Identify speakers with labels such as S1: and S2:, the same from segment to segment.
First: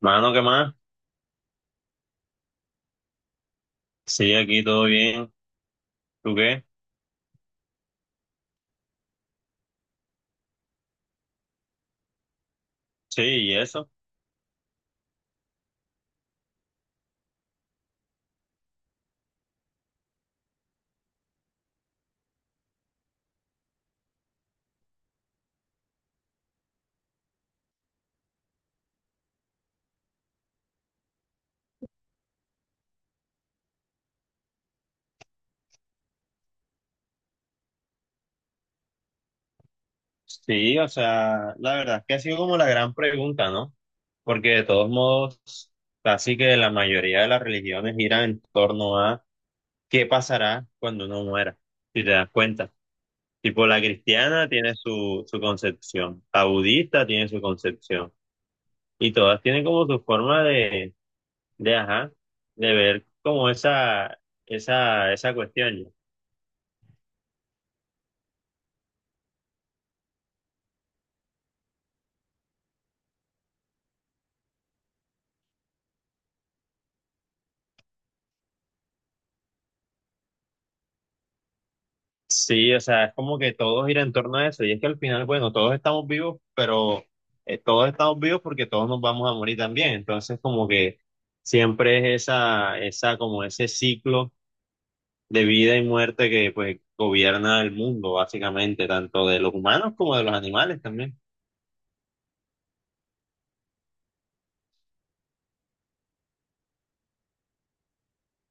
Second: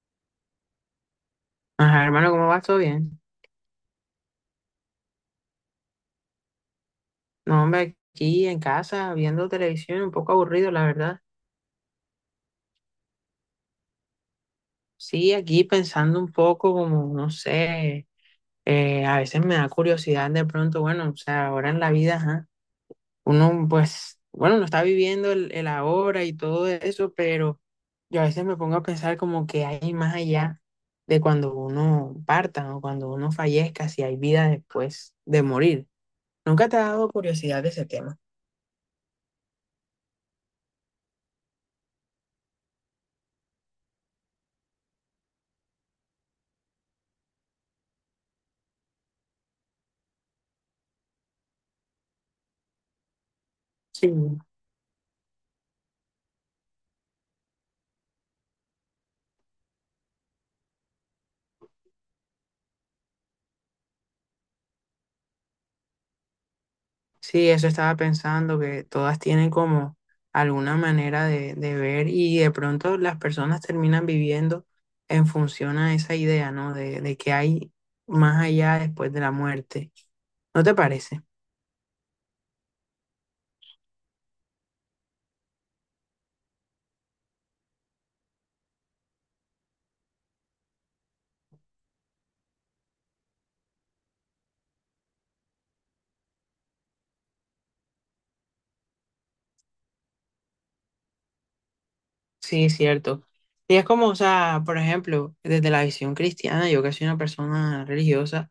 S1: Mano, ¿qué más?
S2: Ajá, hermano, ¿cómo vas? ¿Todo bien?
S1: Sí, aquí todo bien. ¿Tú qué?
S2: No, hombre, aquí en casa, viendo televisión, un poco aburrido, la verdad.
S1: Sí, ¿y eso?
S2: Sí, aquí pensando un poco como, no sé, a veces me da curiosidad de pronto, bueno, o sea, ahora en la vida, ajá, uno pues, bueno, no está viviendo el ahora y todo eso, pero yo a veces me pongo a pensar como que hay más allá de cuando uno parta o cuando uno fallezca, si hay vida después de morir. ¿Nunca te ha dado curiosidad de ese tema?
S1: Sí, o sea, la verdad es que ha sido como la gran pregunta, ¿no? Porque de todos modos, casi que la mayoría de las religiones giran en torno a qué pasará cuando uno muera, si te das cuenta. Tipo, la
S2: Sí.
S1: cristiana tiene su concepción, la budista tiene su concepción, y todas tienen como su forma de, ajá, de ver como esa cuestión, ¿no?
S2: Sí, eso estaba pensando, que todas tienen como alguna manera de ver y de pronto las personas terminan viviendo en función a esa idea, ¿no? De que hay más allá después de la muerte. ¿No te parece?
S1: Sí, o sea, es como que todo gira en torno a eso. Y es que al final, bueno, todos estamos vivos, pero todos estamos vivos porque todos nos vamos a morir también. Entonces, como que siempre es como ese ciclo de vida y muerte que pues gobierna el mundo, básicamente, tanto de los humanos como de los animales también.
S2: Sí, es cierto. Y es como, o sea, por ejemplo, desde la visión cristiana, yo que soy una persona religiosa,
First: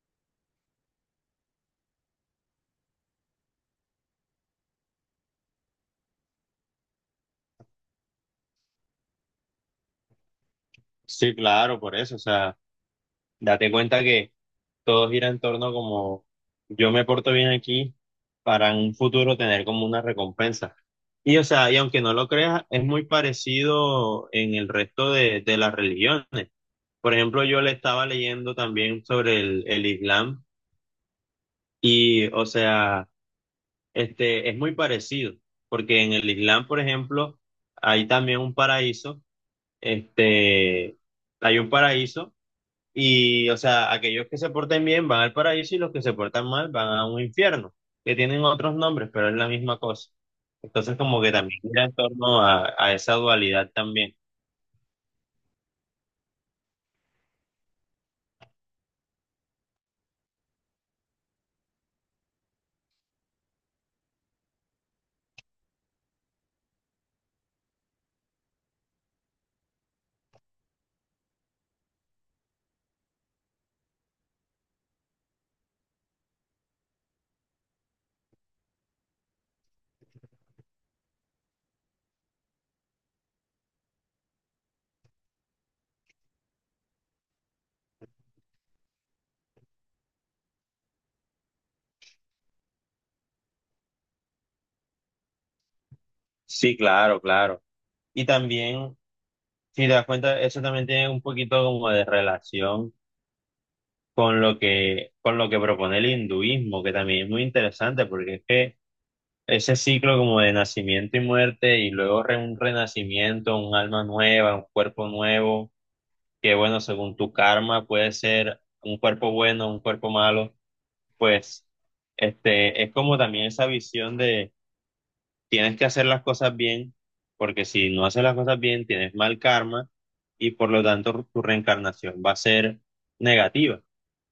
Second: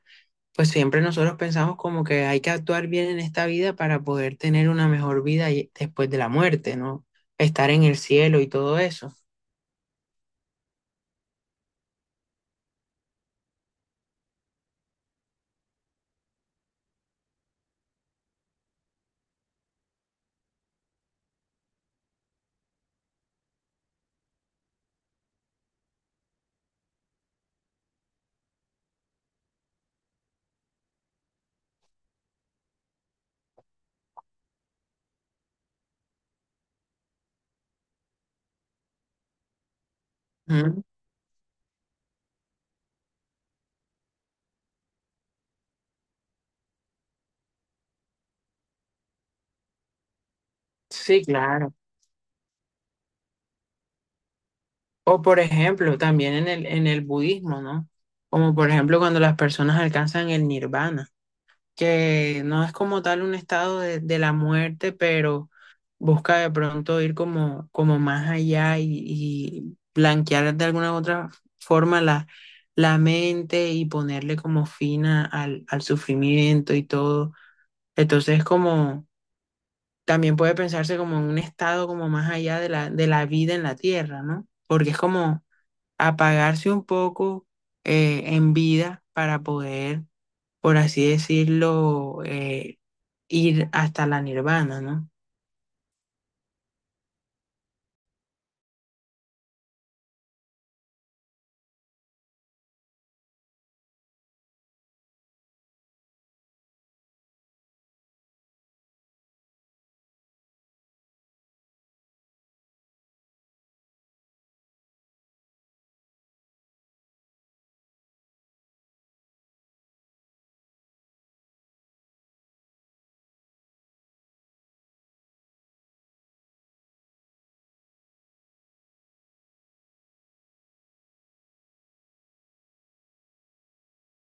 S2: pues siempre nosotros pensamos como que hay que actuar bien en esta vida para poder tener una mejor vida después de la muerte, ¿no? Estar en el cielo y todo eso.
S1: Sí, claro, por eso. O sea, date cuenta que todo gira en torno como yo me porto bien aquí para en un futuro tener como una recompensa. Y o sea, y aunque no lo creas, es muy parecido en el resto de las religiones. Por ejemplo, yo le estaba leyendo también sobre el Islam y o sea, este es muy parecido, porque en el Islam, por ejemplo, hay también un paraíso, este, hay un paraíso y, o sea, aquellos que se porten bien van al paraíso y los que se portan mal van a un infierno, que tienen otros nombres, pero es la misma cosa. Entonces, como
S2: Sí,
S1: que también
S2: claro.
S1: gira en torno a esa dualidad también.
S2: O por ejemplo, también en el budismo, ¿no? Como por ejemplo cuando las personas alcanzan el nirvana, que no es como tal un estado de la muerte, pero busca de pronto ir como, como más allá y blanquear de alguna u otra forma la mente y ponerle como fin al al sufrimiento y todo. Entonces como... también puede pensarse como en un estado como más allá de de la vida en la tierra, ¿no? Porque es como apagarse un poco en vida para poder, por así decirlo, ir hasta la nirvana, ¿no?
S1: Sí, claro, claro. Y también, si te das cuenta, eso también tiene un poquito como de relación con lo que propone el hinduismo, que también es muy interesante, porque es que ese ciclo como de nacimiento y muerte, y luego un renacimiento, un alma nueva, un cuerpo nuevo que bueno, según tu karma puede ser un cuerpo bueno, un cuerpo malo, pues este es como también esa visión de tienes que hacer las cosas bien, porque si no haces las cosas bien tienes mal karma y por lo tanto tu reencarnación va a ser negativa.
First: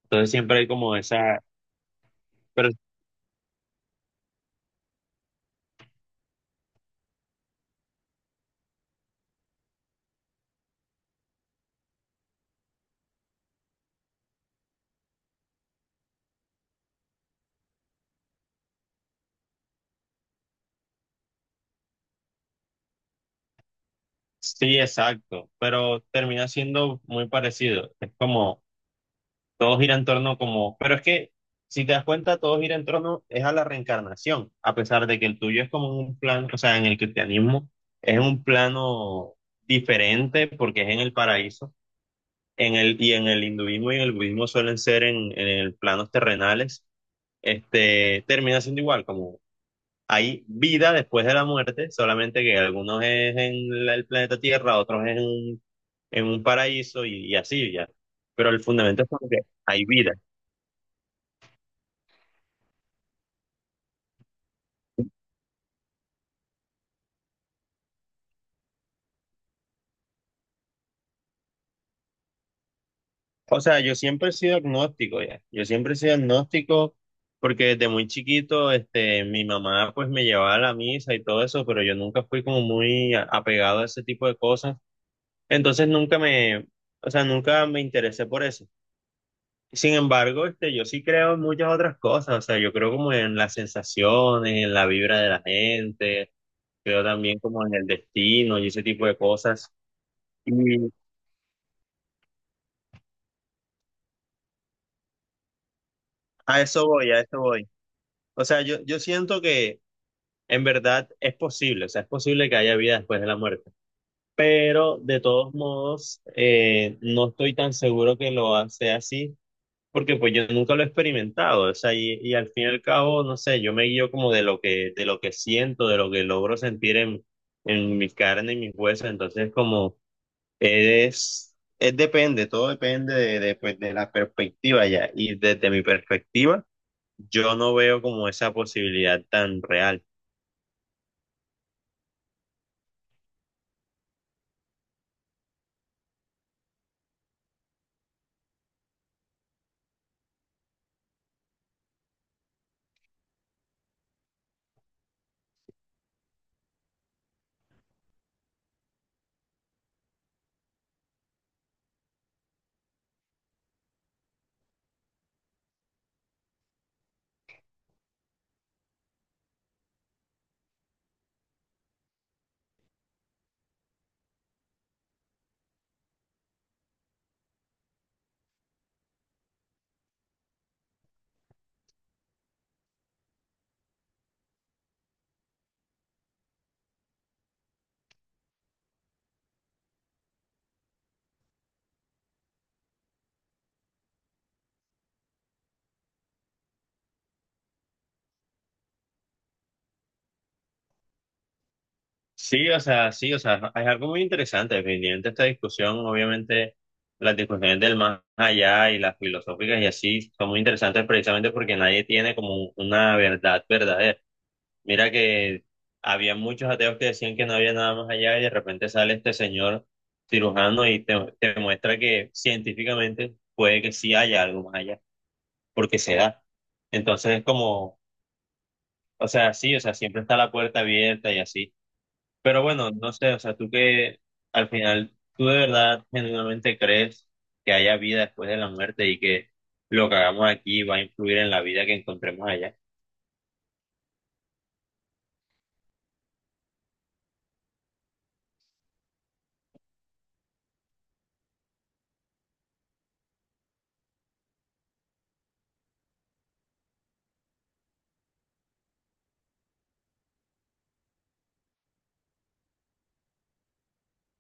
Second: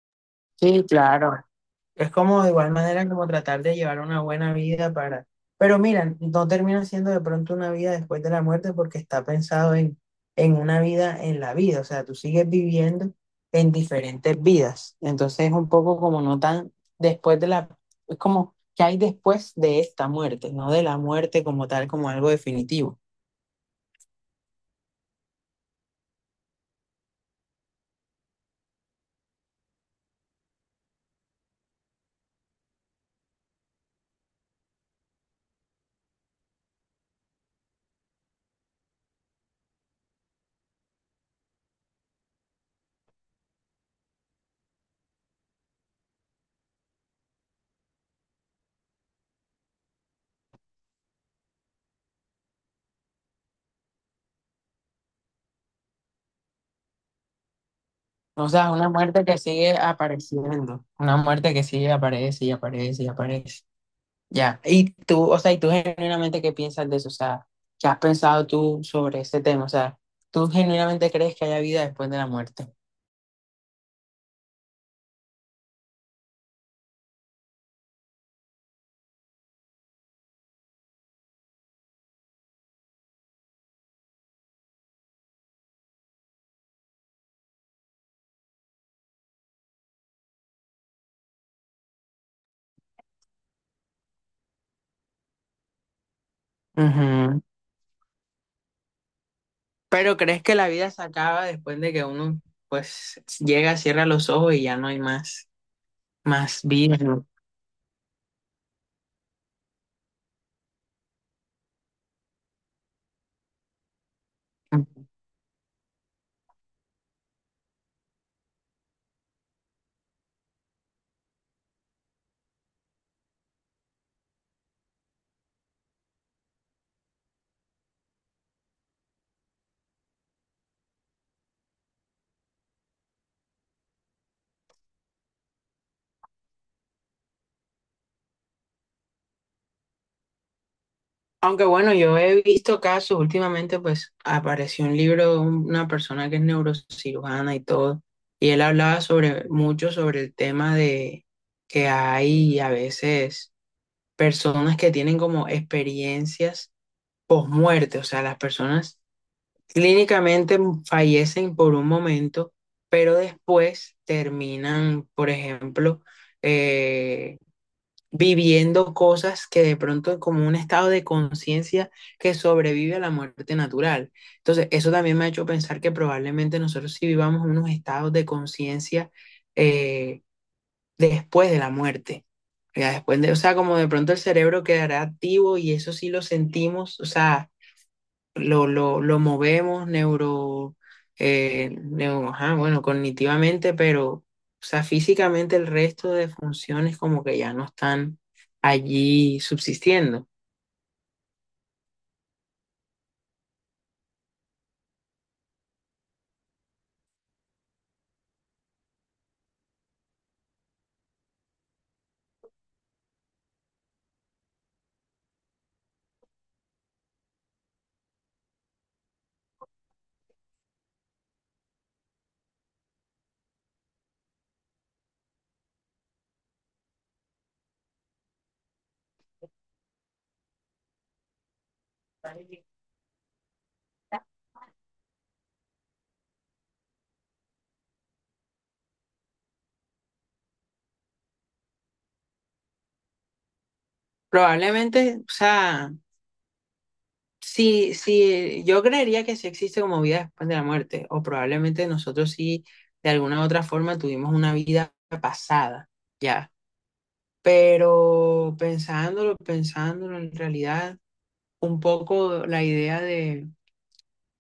S1: Entonces siempre hay
S2: Sí,
S1: como esa,
S2: claro. Es como de
S1: pero
S2: igual manera como tratar de llevar una buena vida para... Pero mira, no termina siendo de pronto una vida después de la muerte porque está pensado en una vida en la vida. O sea, tú sigues viviendo en diferentes vidas. Entonces es un poco como no tan después de la... Es como que hay después de esta muerte, no de la muerte como tal, como algo definitivo.
S1: sí, exacto, pero termina siendo muy parecido. Es como todo gira en torno como, pero es que si te das cuenta, todo gira en torno es a la reencarnación, a pesar de que el tuyo es como un plan, o sea, en el cristianismo es un plano diferente porque es en el paraíso, en el y en el hinduismo y en el budismo suelen ser en el planos terrenales, este termina siendo igual, como hay vida después de la muerte, solamente que algunos es en el planeta Tierra, otros es en un paraíso y así ya,
S2: O
S1: pero el
S2: sea, una
S1: fundamento es
S2: muerte
S1: como
S2: que
S1: que
S2: sigue
S1: hay vida.
S2: apareciendo, una muerte que sigue aparece y aparece y aparece. Ya, y tú, o sea, ¿y tú genuinamente qué piensas de eso? O sea, ¿qué has pensado tú sobre ese tema? O sea, ¿tú genuinamente crees que haya vida después de la muerte?
S1: O sea, yo siempre he sido agnóstico ya. Yo siempre he sido agnóstico porque desde muy chiquito, este, mi mamá pues me llevaba a la misa y todo eso, pero yo nunca fui como muy apegado a ese tipo de cosas. Entonces nunca me, o sea, nunca me interesé por eso. Sin embargo, este, yo sí creo en muchas otras cosas. O sea, yo creo como en las sensaciones, en la vibra de la gente, creo también
S2: Ujú.
S1: como en el destino y ese tipo de cosas.
S2: Pero ¿crees
S1: Y
S2: que la vida se acaba después de que uno, pues, llega, cierra los ojos y ya no hay más, más
S1: a eso
S2: vida?
S1: voy, a
S2: ¿No?
S1: eso voy. O sea, yo siento que en verdad es posible, o sea, es posible que haya vida después de la muerte, pero de todos modos no estoy tan seguro que lo hace así, porque pues yo nunca lo he experimentado, o sea, y al fin y al cabo, no sé, yo me guío como de de lo que siento, de lo que logro sentir en mi carne y mis huesos, entonces como es depende, todo depende pues, de la perspectiva ya, y desde mi perspectiva, yo no veo como esa posibilidad tan real.
S2: Aunque bueno, yo he visto casos últimamente, pues, apareció un libro de una persona que es neurocirujana y todo, y él hablaba sobre mucho sobre el tema de que hay a veces personas que tienen como experiencias post-muerte, o sea, las personas clínicamente fallecen por un momento, pero después terminan, por ejemplo, eh, viviendo cosas que de pronto es como un estado de conciencia que sobrevive a la muerte natural. Entonces, eso también me ha hecho pensar que probablemente nosotros sí vivamos unos estados de conciencia eh, después de la muerte. Ya después de, o sea, como de pronto el cerebro quedará activo y eso sí lo sentimos, o sea, lo movemos neuro, ajá, bueno, cognitivamente, pero, o sea, físicamente el resto de funciones como que ya no están allí subsistiendo.
S1: Sí, o sea, es algo muy interesante, definitivamente esta discusión, obviamente las discusiones del más allá y las filosóficas y así son muy interesantes precisamente porque nadie tiene como una verdad verdadera. Mira que había muchos ateos que decían que no había nada más allá y de repente sale este señor cirujano y te muestra que científicamente puede que sí haya algo más allá, porque se da. Entonces es como, o sea, sí, o sea, siempre está la puerta abierta y así. Pero bueno, no sé, o sea, tú que al final, tú de verdad genuinamente crees que haya vida después de la muerte y que lo que hagamos aquí va a influir en la vida que encontremos allá.
S2: Probablemente, o sea, sí, sí, yo creería que sí existe como vida después de la muerte, o probablemente nosotros sí, de alguna u otra forma, tuvimos una vida pasada. Ya, pero pensándolo, pensándolo en realidad, un poco la idea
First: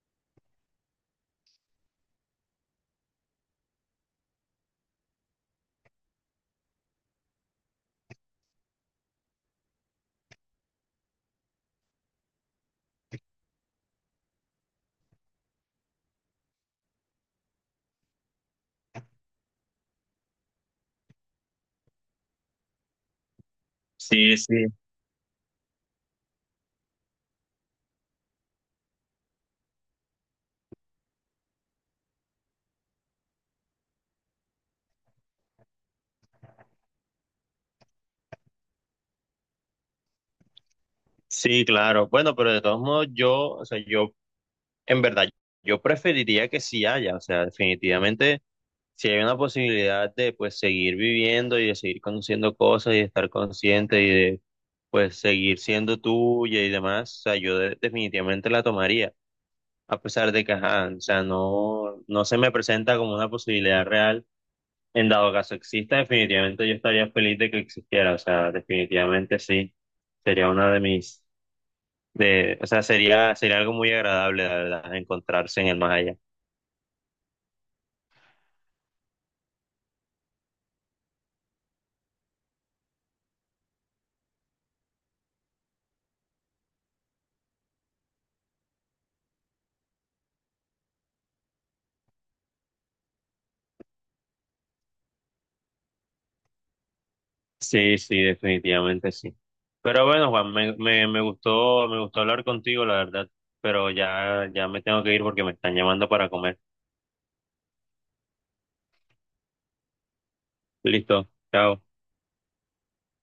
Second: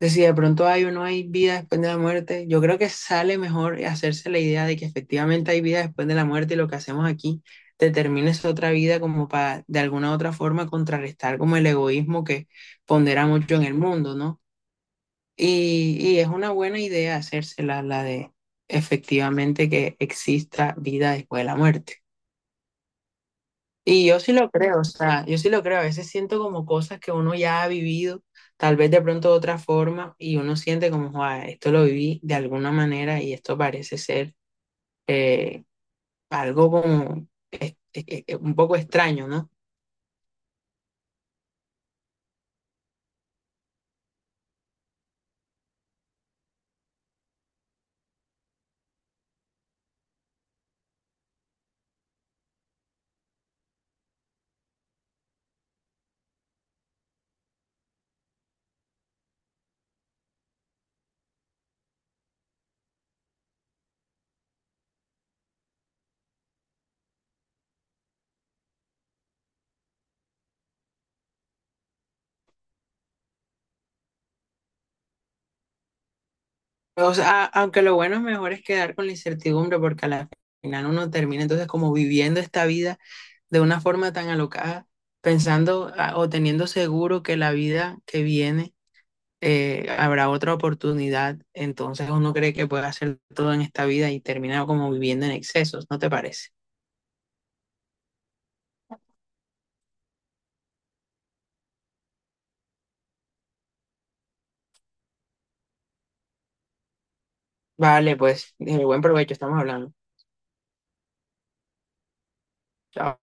S2: de si de pronto hay o no hay vida después de la muerte, yo creo que sale mejor hacerse la idea de que efectivamente hay vida después de la muerte y lo que hacemos aquí determina esa otra vida como para de alguna u otra forma contrarrestar como el egoísmo que pondera mucho en el mundo, ¿no? Y es una buena idea hacérsela, la de efectivamente que exista vida después de la muerte. Y yo sí
S1: Sí,
S2: lo
S1: sí,
S2: creo, o sea, yo sí lo creo. A veces siento como cosas que uno ya ha vivido, tal vez de pronto de otra forma, y uno siente como, "Joa, esto lo viví de alguna manera y esto parece ser eh, algo como un poco extraño, ¿no?
S1: sí, claro. Bueno, pero de todos modos, yo, o sea, yo, en verdad, yo preferiría que sí haya, o sea, definitivamente, si hay una posibilidad de, pues, seguir viviendo y de seguir conociendo cosas y de estar consciente y de, pues, seguir siendo tuya y demás, o sea, yo definitivamente la tomaría, a pesar de que, ajá, o sea, no, no se me presenta como una posibilidad real. En dado caso exista, definitivamente yo estaría feliz de que existiera, o sea, definitivamente sí. Sería una de mis, de, o sea, sería, sería algo muy agradable, la verdad, encontrarse en el más allá.
S2: O sea, aunque lo bueno es mejor es quedar con la incertidumbre porque a la final uno termina entonces como viviendo esta vida de una forma tan alocada, pensando ah, o teniendo seguro que la vida que viene habrá otra oportunidad, entonces uno cree que puede hacer todo en esta vida y termina como viviendo en excesos, ¿no te parece?
S1: Sí, sí, definitivamente sí. Pero bueno, Juan, me gustó hablar contigo, la verdad, pero ya me tengo que ir porque me están llamando para comer.
S2: Vale, pues, buen provecho, estamos hablando.
S1: Listo, chao.
S2: Chao.